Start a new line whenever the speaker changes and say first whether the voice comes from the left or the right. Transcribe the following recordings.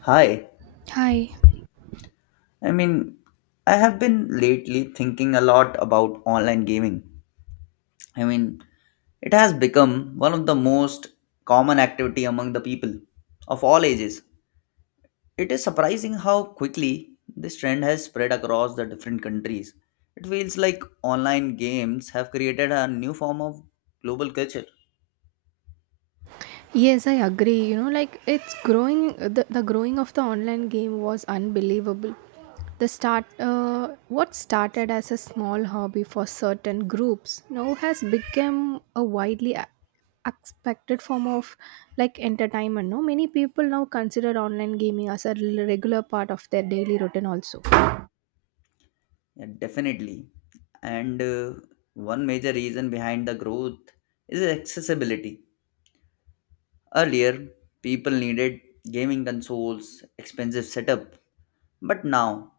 left: Hi,
right: Hi.
left: I mean, I have been lately thinking a lot about online gaming. I mean, it has become one of the most common activity among the people of all ages. It is surprising how quickly this trend has spread across the different countries. It feels like online games have created a new form of global culture.
right: Yes, I agree. You know, like it's growing. The growing of the online game was unbelievable. What started as a small hobby for certain groups now has become a widely expected form of like entertainment. No, many people now consider online gaming as a regular part of their daily routine. Also.
left: Yeah, definitely. And one major reason behind the growth is accessibility. Earlier, people needed gaming consoles, expensive setup, but now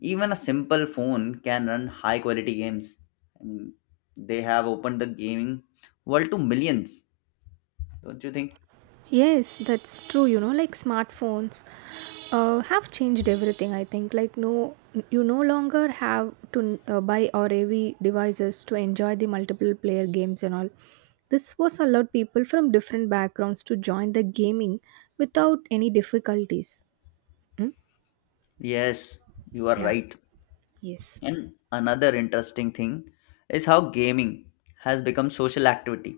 left: even a simple phone can run high quality games. I mean, they have opened the gaming world to millions, don't you think?
right: Yes, that's true. You know, like smartphones have changed everything, I think. Like, no, you no longer have to buy or AV devices to enjoy the multiple player games and all. This was allowed people from different backgrounds to join the gaming without any difficulties. Mm?
left: Yes, you are
right: Yeah,
left: right.
right: yes.
left: And another interesting thing is how gaming has become social activity.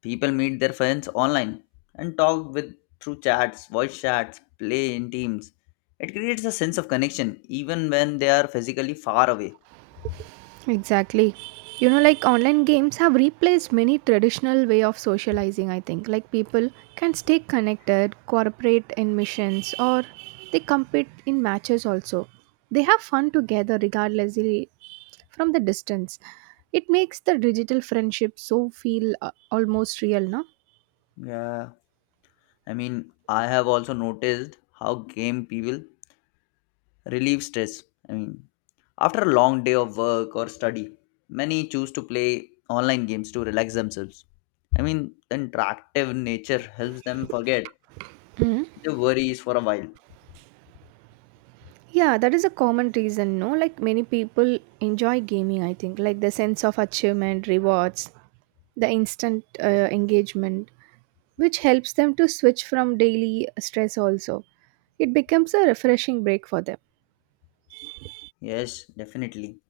left: People meet their friends online and talk with through chats, voice chats, play in teams. It creates a sense of connection even when they are physically far away.
right: Exactly. You know, like online games have replaced many traditional way of socializing, I think. Like people can stay connected, cooperate in missions, or they compete in matches also. They have fun together regardless from the distance. It makes the digital friendship so feel almost real, no?
left: Yeah. I mean, I have also noticed how game people relieve stress. I mean, after a long day of work or study, many choose to play online games to relax themselves. I mean, the interactive nature helps them forget their worries for a while.
right: Yeah, that is a common reason, no? Like many people enjoy gaming, I think, like the sense of achievement, rewards, the instant engagement, which helps them to switch from daily stress also. It becomes a refreshing break for them.
left: Yes, definitely.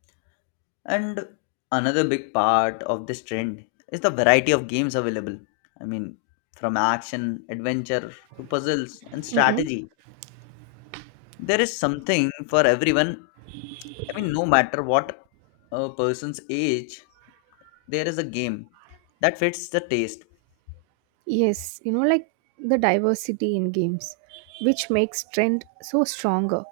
left: And another big part of this trend is the variety of games available. I mean, from action, adventure to puzzles and
right: Mm-mm.
left: strategy, there is something for everyone. I mean, no matter what a person's age, there is a game that fits the taste.
right: Yes, you know, like the diversity in games, which makes trend so stronger.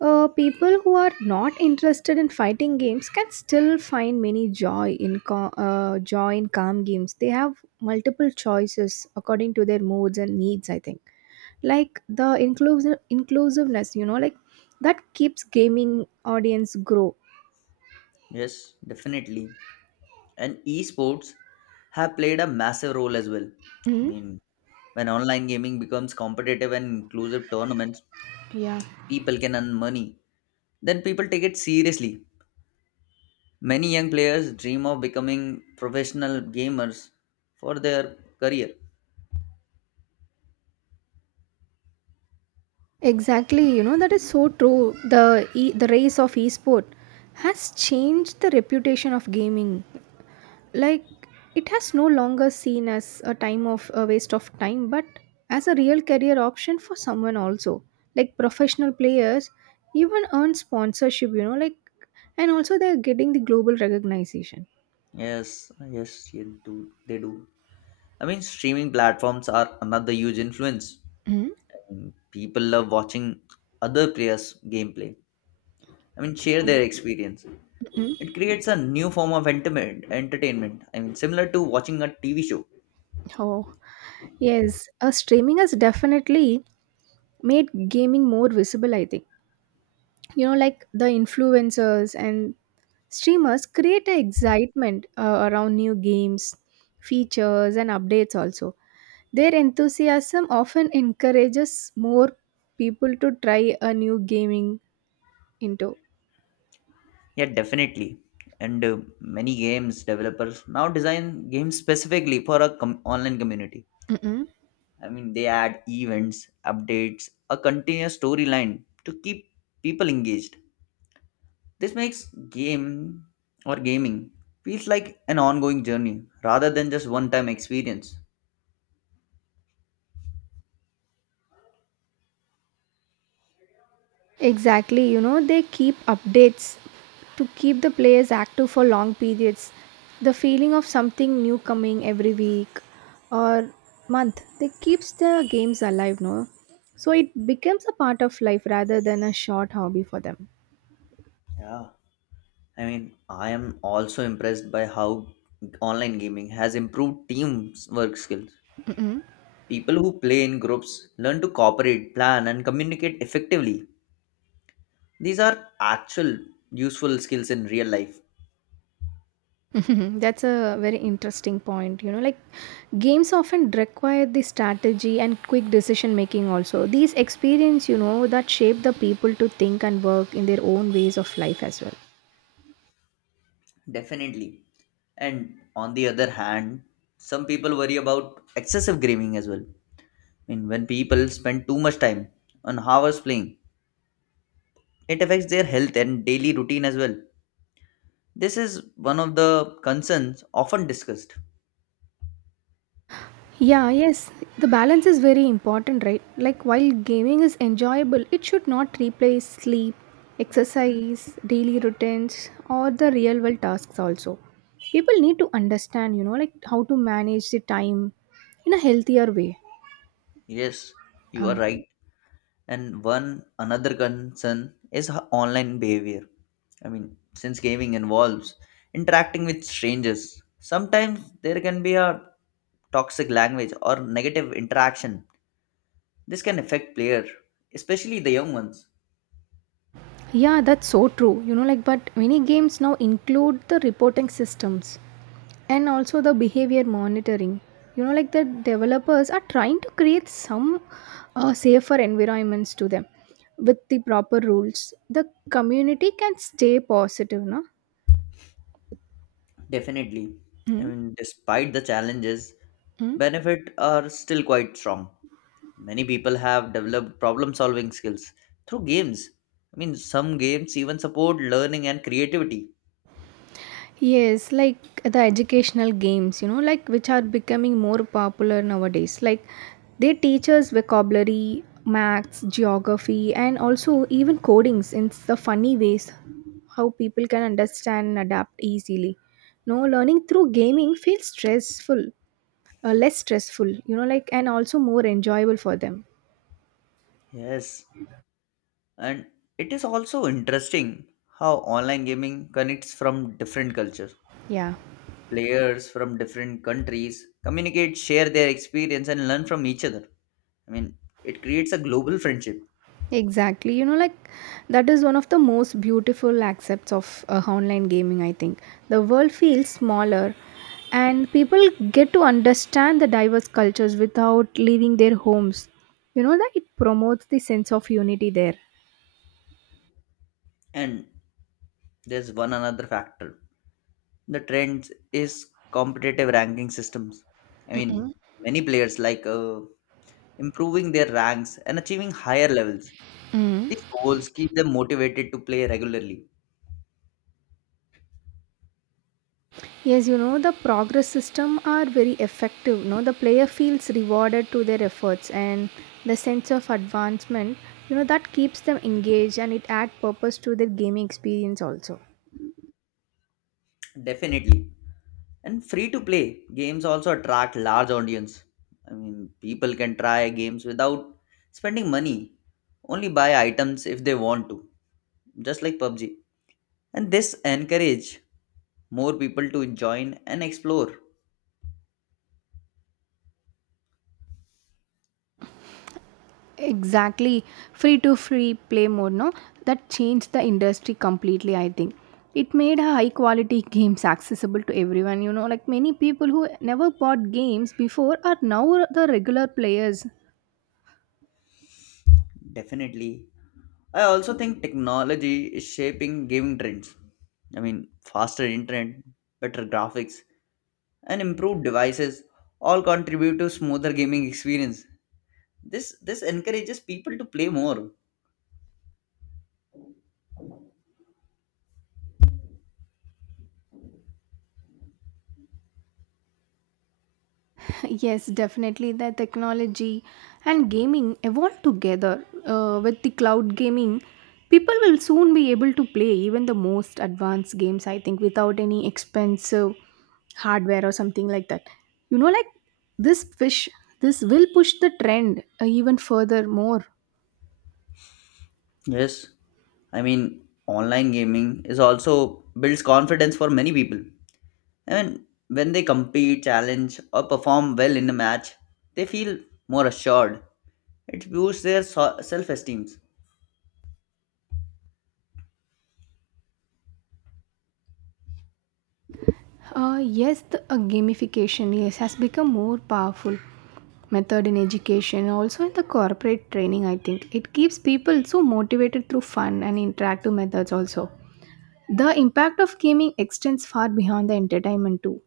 right: People who are not interested in fighting games can still find many joy in calm games. They have multiple choices according to their moods and needs. I think like the inclusiveness, you know, like that keeps gaming audience grow.
left: Yes, definitely. And esports have played a massive role as well. I
right: Mhm.
left: mean, when online gaming becomes competitive and inclusive tournaments,
right: Yeah,
left: people can earn money. Then people take it seriously. Many young players dream of becoming professional gamers for their career.
right: exactly. You know that is so true. The race of esport has changed the reputation of gaming like it has no longer seen as a time of a waste of time but as a real career option for someone also, like professional players even earn sponsorship, you know, like, and also they're getting the global recognition.
left: Yes, yes, you do. They do. I mean, streaming platforms are another huge influence.
right: Mm.
left: And people love watching other players' gameplay. I mean, share their experience.
right: Mm.
left: It creates a new form of entertainment. Entertainment. I mean, similar to watching a TV show.
right: Oh, yes. Streaming has definitely made gaming more visible, I think. You know, like the influencers and streamers create a excitement around new games, features and updates also. Their enthusiasm often encourages more people to try a new gaming into.
left: Yeah, definitely. And many games developers now design games specifically for a online community.
right: Mm-mm.
left: I mean, they add events, updates, a continuous storyline to keep people engaged. This makes game or gaming feels like an ongoing journey rather than just one-time experience.
right: Exactly, you know, they keep updates to keep the players active for long periods. The feeling of something new coming every week or month, they keeps the games alive, no? So it becomes a part of life rather than a short hobby for them.
left: Yeah, I mean, I am also impressed by how online gaming has improved teamwork skills. People who play in groups learn to cooperate, plan, and communicate effectively. These are actual useful skills in real life.
right: That's a very interesting point. You know, like games often require the strategy and quick decision making also. These experience, you know, that shape the people to think and work in their own ways of life as well.
left: Definitely. And on the other hand, some people worry about excessive gaming as well. I mean, when people spend too much time on hours playing, it affects their health and daily routine as well. This is one of the concerns often discussed.
right: Yeah, yes. The balance is very important, right? Like while gaming is enjoyable, it should not replace sleep, exercise, daily routines, or the real world tasks also. People need to understand, you know, like how to manage the time in a healthier way.
left: Yes, you are
right: Uh,
left: right. And one another concern is online behavior. I mean, since gaming involves interacting with strangers, sometimes there can be a toxic language or negative interaction. This can affect player, especially the young ones.
right: Yeah, that's so true. You know, like, but many games now include the reporting systems and also the behavior monitoring. You know, like, the developers are trying to create some safer environments to them with the proper rules. The community can stay positive, no?
left: Definitely. I
right: Mm-hmm.
left: mean, despite the challenges, benefit are still quite strong. Many people have developed problem solving skills through games. I mean, some games even support learning and creativity.
right: Yes, like the educational games, you know, like which are becoming more popular nowadays. Like they teach us vocabulary, maths, geography, and also even codings in the funny ways how people can understand and adapt easily. No, learning through gaming feels stressful, less stressful, you know, like and also more enjoyable for them.
left: Yes, and it is also interesting how online gaming connects from different cultures.
right: Yeah.
left: Players from different countries communicate, share their experience, and learn from each other. I mean, it creates a global friendship.
right: Exactly. You know, like that is one of the most beautiful aspects of online gaming, I think. The world feels smaller and people get to understand the diverse cultures without leaving their homes. You know, that it promotes the sense of unity there.
left: And there's one another factor, the trends is competitive ranking systems. I mean, many players like improving their ranks and achieving higher levels. These goals keep them motivated to play regularly.
right: Yes, you know, the progress system are very effective. You know, the player feels rewarded to their efforts and the sense of advancement, you know, that keeps them engaged and it adds purpose to their gaming experience also.
left: Definitely. And free to play games also attract large audience. I mean, people can try games without spending money, only buy items if they want to, just like PUBG. And this encourage more people to join and explore.
right: Exactly. Free play mode, no? That changed the industry completely, I think. It made high quality games accessible to everyone, you know, like many people who never bought games before are now the regular players.
left: Definitely. I also think technology is shaping gaming trends. I mean, faster internet, better graphics, and improved devices all contribute to smoother gaming experience. This encourages people to play more.
right: Yes, definitely. The technology and gaming evolve together. With the cloud gaming, people will soon be able to play even the most advanced games, I think, without any expensive hardware or something like that. You know, like this fish, this will push the trend even further more.
left: Yes. I mean, online gaming is also builds confidence for many people. I mean, when they compete, challenge, or perform well in a match, they feel more assured. It boosts their self esteem.
right: Yes, the gamification yes has become more powerful method in education, also in the corporate training. I think it keeps people so motivated through fun and interactive methods. Also, the impact of gaming extends far beyond the entertainment too.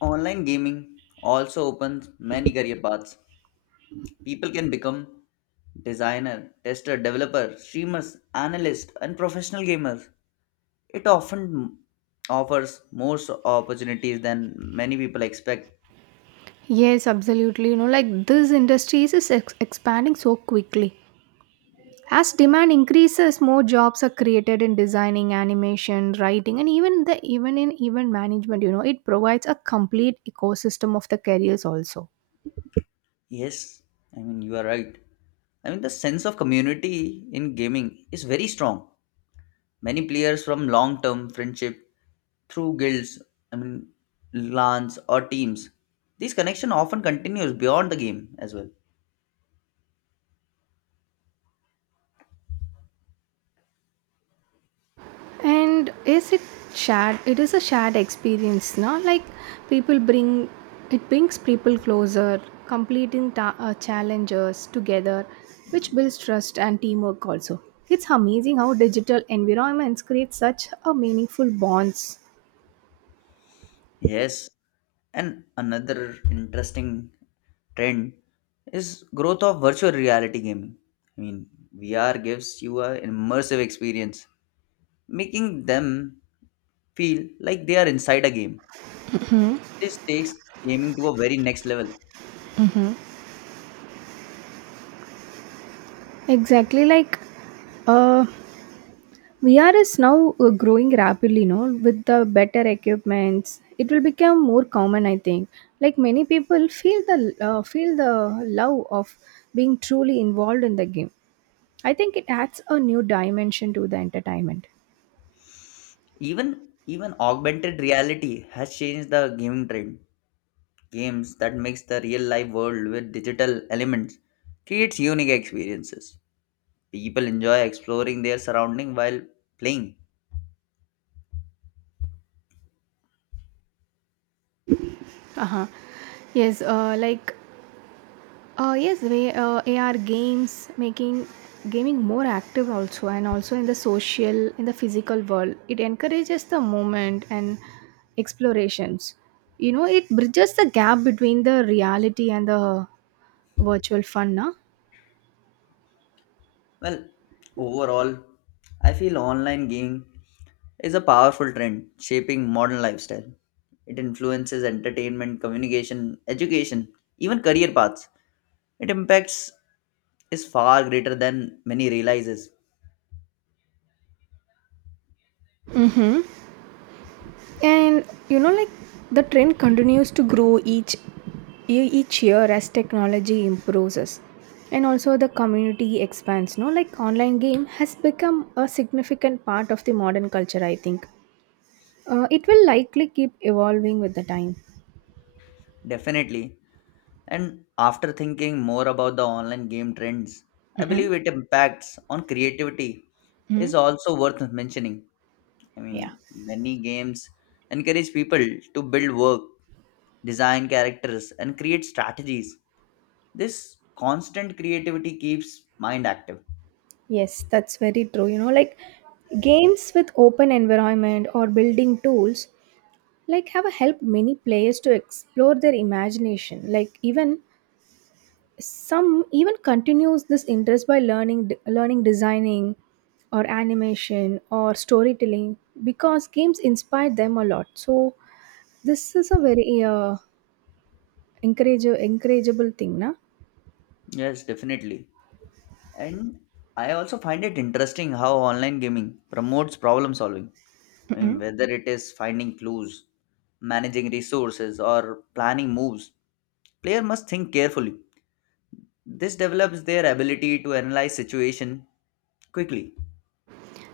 left: Online gaming also opens many career paths. People can become designer, tester, developer, streamers, analyst, and professional gamers. It often offers more opportunities than many people expect.
right: Yes, absolutely. You know, like this industry is expanding so quickly. As demand increases, more jobs are created in designing, animation, writing, and even in event management. You know, it provides a complete ecosystem of the careers also.
left: Yes, I mean, you are right. I mean, the sense of community in gaming is very strong. Many players from long term friendship through guilds, I mean, LANs, or teams. These connection often continues beyond the game as well.
right: And is it shared? It is a shared experience, no? Like people bring it brings people closer, completing challenges together, which builds trust and teamwork also. It's amazing how digital environments create such a meaningful bonds.
left: Yes, and another interesting trend is growth of virtual reality gaming. I mean, VR gives you an immersive experience, making them feel like they are inside a game. This takes gaming to a very next level.
right: Exactly like uh VR is now growing rapidly, no, with the better equipments. It will become more common, I think. Like many people feel the love of being truly involved in the game. I think it adds a new dimension to the entertainment.
left: Even augmented reality has changed the gaming trend. Games that mix the real life world with digital elements creates unique experiences. People enjoy exploring their surrounding while playing.
right: Uh-huh. Yes, uh, like yes, way AR games making gaming more active also, and also in the social, in the physical world, it encourages the movement and explorations. You know, it bridges the gap between the reality and the virtual fun, na?
left: Well, overall, I feel online gaming is a powerful trend shaping modern lifestyle. It influences entertainment, communication, education, even career paths. It impacts is far greater than many realizes.
right: Mm-hmm. And you know, like the trend continues to grow each year as technology improves, us, and also the community expands. No, like online game has become a significant part of the modern culture. I think it will likely keep evolving with the time.
left: Definitely. And after thinking more about the online game trends, I believe it impacts on creativity
right: Hmm.
left: is also worth mentioning. I
right: Yeah.
left: mean, many games encourage people to build work, design characters, and create strategies. This constant creativity keeps mind active.
right: Yes, that's very true. You know, like games with open environment or building tools like have helped many players to explore their imagination. Like even some even continues this interest by learning designing or animation or storytelling because games inspire them a lot. So this is a very encourage encourageable thing, na?
left: Yes, definitely. And I also find it interesting how online gaming promotes problem solving. I mean,
right: Mm-mm.
left: whether it is finding clues, managing resources, or planning moves, player must think carefully. This develops their ability to analyze situation quickly.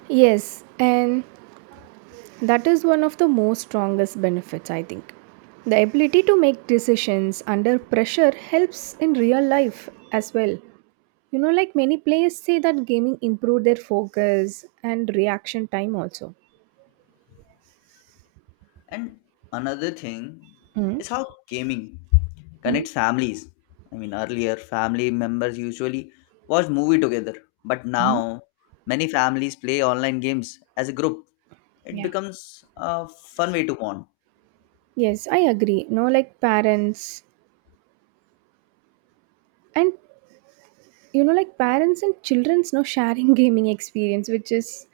right: Yes, and that is one of the most strongest benefits, I think. The ability to make decisions under pressure helps in real life as well. You know, like many players say that gaming improved their focus and reaction time also.
left: And another thing
right: Mm-hmm.
left: is how gaming
right: Mm-hmm.
left: connects families. I mean, earlier family members usually watch movie together, but now many families play online games as a group. It
right: Yeah.
left: becomes a fun way to bond.
right: Yes, I agree. No, like parents and you know, like parents and children's now sharing gaming experience, which is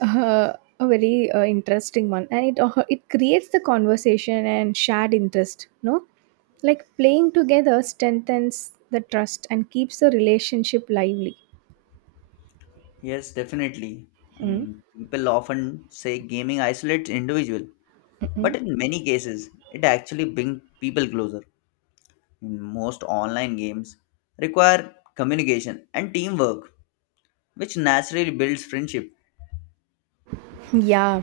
right: uh, a very interesting one, and it creates the conversation and shared interest, no, like playing together strengthens the trust and keeps the relationship lively.
left: Yes, definitely. I
right: Mm.
left: mean, people often say gaming isolates individual, but in many cases, it actually brings people closer. In most online games require communication and teamwork which naturally builds friendship.
right: Yeah.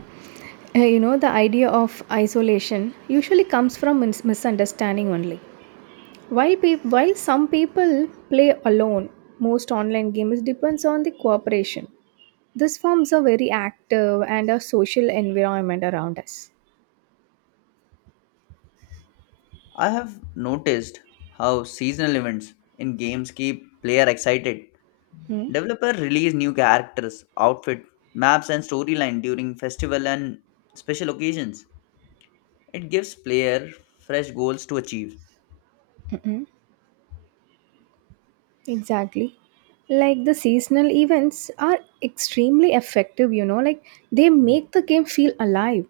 right: You know the idea of isolation usually comes from misunderstanding only. While peop while some people play alone, most online games depends on the cooperation. This forms a very active and a social environment around us.
left: I have noticed how seasonal events in games keep player excited.
right: Hmm?
left: Developer release new characters, outfit, maps and storyline during festival and special occasions. It gives player fresh goals to achieve.
right: Mhm. Exactly. Like the seasonal events are extremely effective, you know, like they make the game feel alive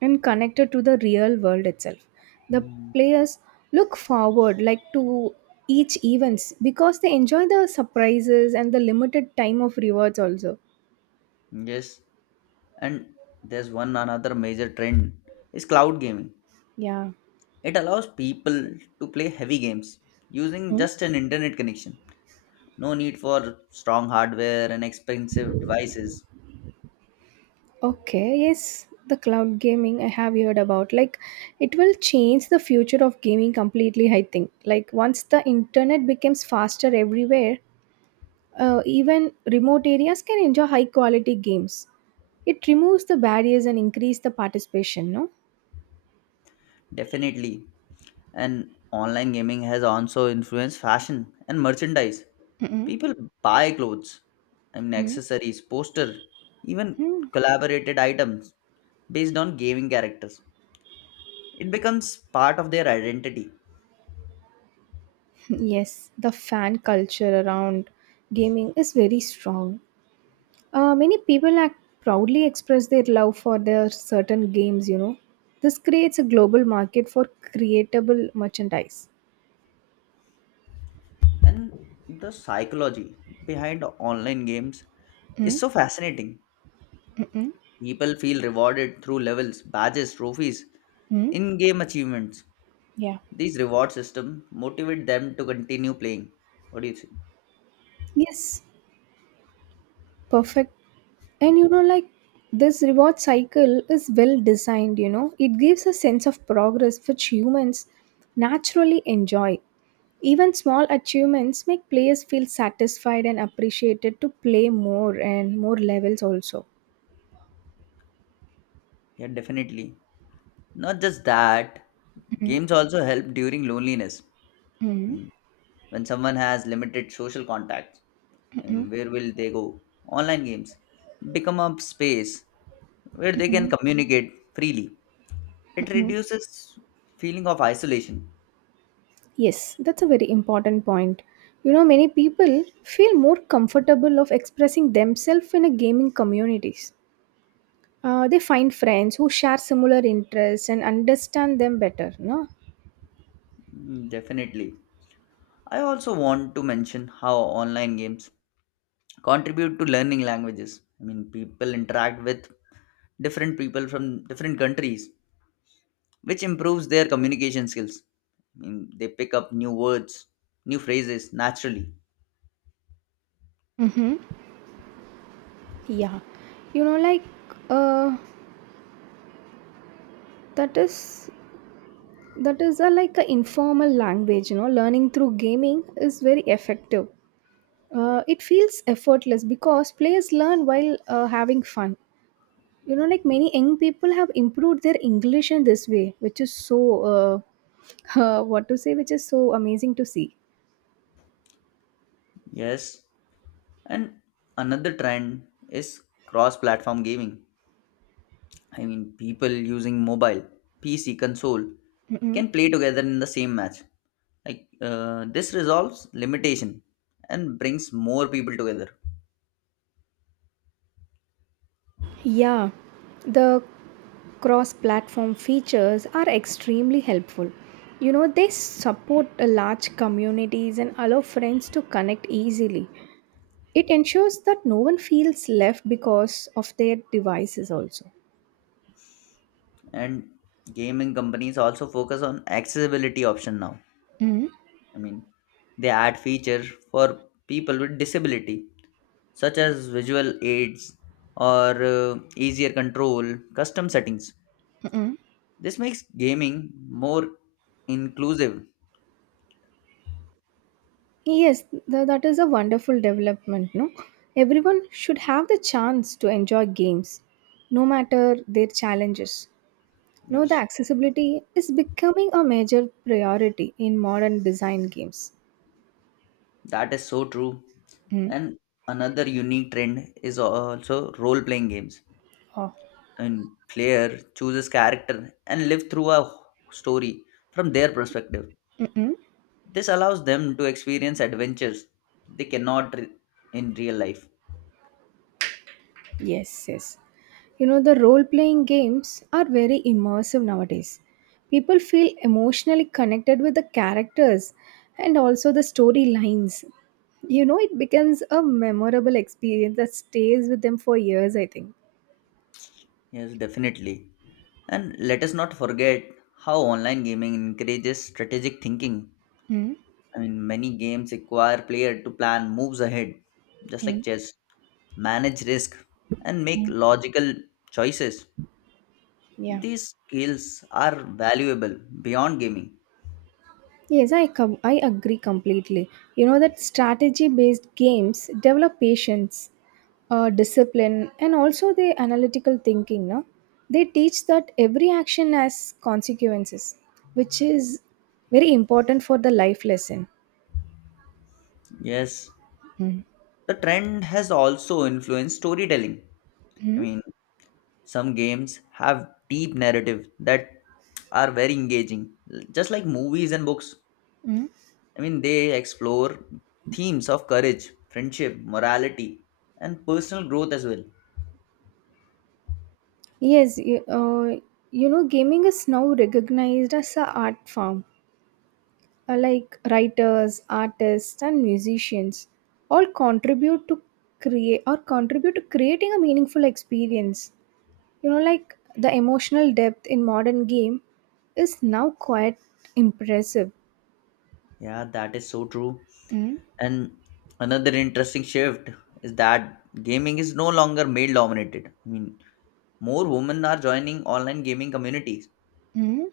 right: and connected to the real world itself. The
left: Hmm.
right: players look forward like to each events because they enjoy the surprises and the limited time of rewards also.
left: Yes, and there's one another major trend is cloud gaming.
right: Yeah.
left: It allows people to play heavy games using
right: Hmm?
left: just an internet connection. No need for strong hardware and expensive devices.
right: Okay, yes, the cloud gaming I have heard about. Like, it will change the future of gaming completely, I think. Like, once the internet becomes faster everywhere, even remote areas can enjoy high quality games. It removes the barriers and increase the participation, no?
left: Definitely. And online gaming has also influenced fashion and merchandise.
right: Mm-mm.
left: People buy clothes, I mean
right: Mm.
left: accessories, poster, even
right: Mm.
left: collaborated items based on gaming characters. It becomes part of their identity.
right: Yes, the fan culture around gaming is very strong. Many people act proudly express their love for their certain games, you know. This creates a global market for creatable merchandise.
left: And the psychology behind online games is
right: Mm,
left: so fascinating.
right: mm, mm,
left: People feel rewarded through levels, badges, trophies,
right: mm.
left: in-game achievements.
right: Yeah.
left: These reward systems motivate them to continue playing. What do you think?
right: Yes. Perfect. And you know, like this reward cycle is well designed, you know, it gives a sense of progress which humans naturally enjoy. Even small achievements make players feel satisfied and appreciated to play more and more levels also.
left: Yeah, definitely. Not just that,
right: Mhm.
left: games also help during loneliness. I
right: Mhm.
left: mean, when someone has limited social contacts, I
right: Mhm.
left: mean, where will they go? Online games become a space where they can communicate freely. It
right: Mhm.
left: reduces feeling of isolation.
right: Yes, that's a very important point. You know, many people feel more comfortable of expressing themselves in a gaming communities. They find friends who share similar interests and understand them better, no?
left: Mm. Definitely. I also want to mention how online games contribute to learning languages. I mean, people interact with different people from different countries which improves their communication skills. I mean, they pick up new words, new phrases naturally.
right: Mm-hmm. Yeah. You know, like uh, that is that is a, like a informal language, you know, learning through gaming is very effective. It feels effortless because players learn while having fun. You know, like many young people have improved their English in this way, which is so which is so amazing to see.
left: Yes. And another trend is cross platform gaming. I mean, people using mobile, PC, console
right: Mm-hmm.
left: can play together in the same match. Like, this resolves limitation and brings more people together.
right: Yeah, the cross platform features are extremely helpful. You know, they support a large communities and allow friends to connect easily. It ensures that no one feels left because of their devices, also.
left: And gaming companies also focus on accessibility option now.
right: Mm.
left: I mean, they add feature for people with disability such as visual aids or easier control, custom settings.
right: Mm.
left: This makes gaming more inclusive.
right: Yes, that is a wonderful development, no? Everyone should have the chance to enjoy games, no matter their challenges. No, the
left: Yes,
right: accessibility is becoming a major priority in modern design games.
left: that is so true.
right: Mm.
left: And another unique trend is also role playing games.
right: Oh.
left: And player chooses character and live through a story from their perspective.
right: Mm-mm.
left: This allows them to experience adventures they cannot in real life.
right: Yes, yes. You know, the role playing games are very immersive nowadays. People feel emotionally connected with the characters and also the storylines. You know, it becomes a memorable experience that stays with them for years, I think.
left: Yes, definitely. And let us not forget how online gaming encourages strategic thinking.
right: Mm-hmm.
left: I mean, many games require player to plan moves ahead, just like chess, manage risk, and make logical choices.
right: Yeah.
left: These skills are valuable beyond gaming.
right: Yes, I agree completely. You know that strategy based games develop patience, discipline, and also the analytical thinking. No, they teach that every action has consequences, which is very important for the life lesson.
left: Yes,
right: Mm-hmm.
left: the trend has also influenced storytelling. I mean, some games have deep narrative that are very engaging, just like movies and books.
right: Mm-hmm.
left: I mean, they explore themes of courage, friendship, morality, and personal growth as well.
right: Yes, you know, gaming is now recognized as a art form like writers, artists, and musicians all contribute to create or contribute to creating a meaningful experience. You know, like the emotional depth in modern game is now quite impressive.
left: Yeah, that is so true.
right: Mm.
left: And another interesting shift is that gaming is no longer male dominated. I mean, more women are joining online gaming communities.
right: Mm.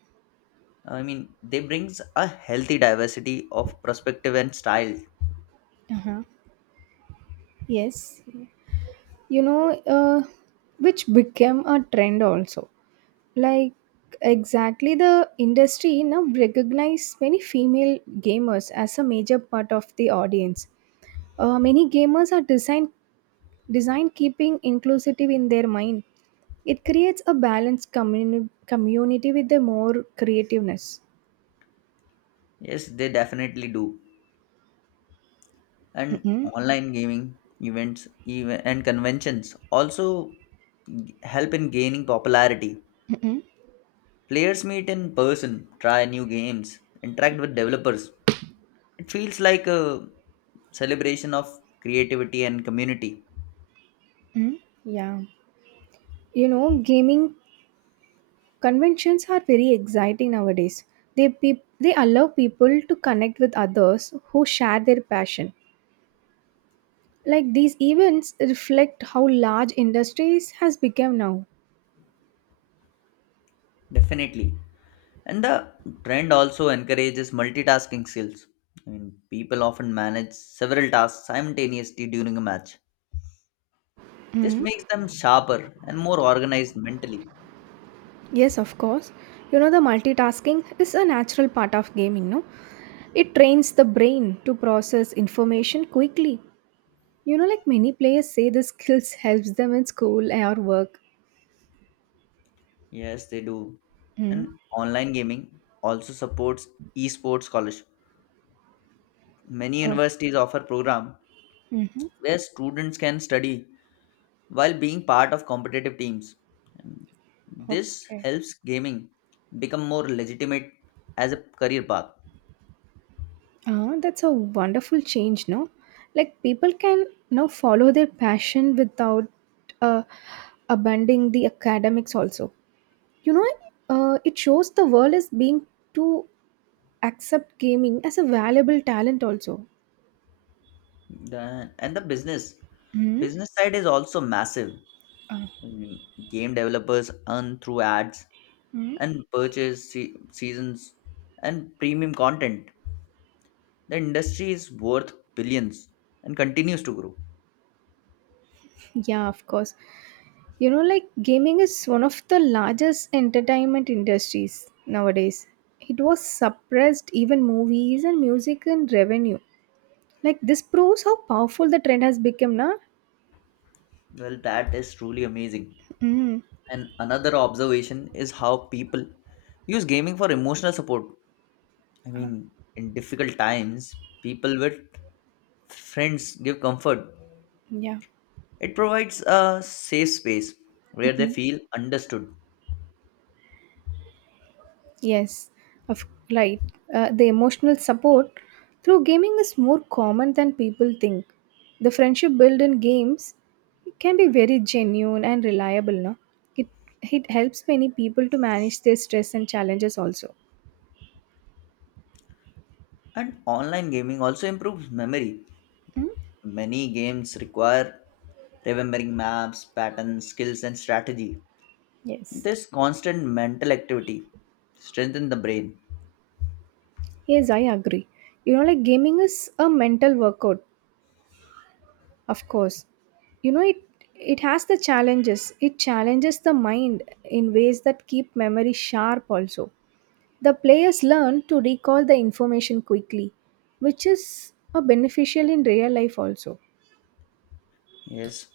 left: I mean, they brings a healthy diversity of perspective and style.
right: Uh-huh. Yes, you know, uh, which became a trend also. Like exactly the industry now recognize many female gamers as a major part of the audience. Many gamers are design keeping inclusive in their mind. It creates a balanced community with the more creativeness.
left: Yes, they definitely do. And
right: Mm-mm.
left: online gaming events even, and conventions also help in gaining popularity.
right: Mm-mm.
left: Players meet in person, try new games, interact with developers. It feels like a celebration of creativity and community,
right: Mm. Yeah, you know, gaming conventions are very exciting nowadays. They allow people to connect with others who share their passion. Like these events reflect how large industries has become now.
left: definitely. And the trend also encourages multitasking skills. I mean, people often manage several tasks simultaneously during a match. This
right: Mm.
left: makes them sharper and more organized mentally.
right: Yes, of course. You know, the multitasking is a natural part of gaming, no? It trains the brain to process information quickly. You know, like many players say, the skills helps them in school or work.
left: Yes, they do.
right: Mm.
left: And online gaming also supports esports scholarship. Many
right: Oh.
left: universities offer program
right: Mm-hmm.
left: where students can study while being part of competitive teams. And this
right: Okay.
left: helps gaming become more legitimate as a career path.
right: Oh, that's a wonderful change, no? Like people can now follow their passion without uh, abandoning the academics. Also, you know, it shows the world is being to accept gaming as a valuable talent. Also.
left: And the business
right: Mm.
left: business side is also massive.
right: Uh,
left: Mm. Game developers earn through ads
right: mm.
left: and purchase seasons and premium content. The industry is worth billions and continues to grow.
right: Yeah, of course. You know, like gaming is one of the largest entertainment industries nowadays. It was suppressed even movies and music and revenue. Like this proves how powerful the trend has become, na?
left: Well, that is truly amazing.
right: Mm.
left: And another observation is how people use gaming for emotional support. I mean, in difficult times, people with friends give comfort.
right: Yeah.
left: It provides a safe space where they feel understood.
right: Yes. Of right. The emotional support through gaming is more common than people think. The friendship built in games can be very genuine and reliable, no? It it helps many people to manage their stress and challenges also.
left: And online gaming also improves memory.
right: Hmm?
left: Many games require remembering maps, patterns, skills, and strategy.
right: Yes.
left: This constant mental activity strengthens the brain.
right: Yes, I agree. You know, like gaming is a mental workout, of course. You know, it has the challenges. It challenges the mind in ways that keep memory sharp also. The players learn to recall the information quickly, which is a beneficial in real life also.
left: Yes.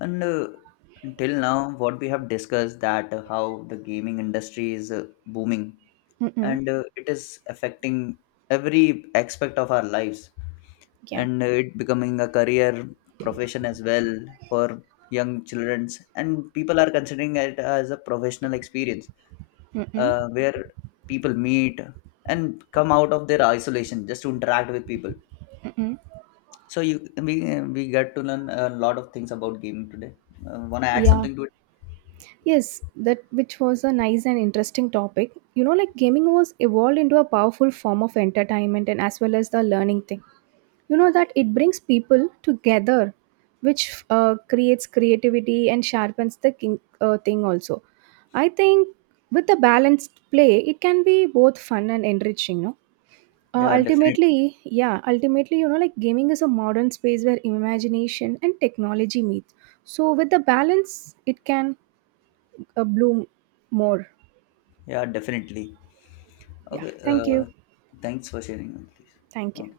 left: And till now, what we have discussed that how the gaming industry is booming
right: Mm-mm.
left: and it is affecting every aspect of our lives
right: Yeah.
left: and it becoming a career profession as well for young children and people are considering it as a professional experience,
right: Mm-mm.
left: where people meet and come out of their isolation just to interact with people. So you we we get to learn a lot of things about gaming today. Wanna add
right: Yeah.
left: something to it?
right: Yes, that which was a nice and interesting topic. You know, like gaming was evolved into a powerful form of entertainment and as well as the learning thing. You know that it brings people together which creates creativity and sharpens the thing also. I think with a balanced play it can be both fun and enriching, no? uh,
left: Yeah,
right: ultimately
left: definitely.
right: yeah ultimately, you know, like gaming is a modern space where imagination and technology meet. So with the balance it can bloom more.
left: Yeah, definitely.
right: Yeah,
left: Okay.
right: thank you.
left: Thanks for sharing with this.
right: Thank you.
left: Okay.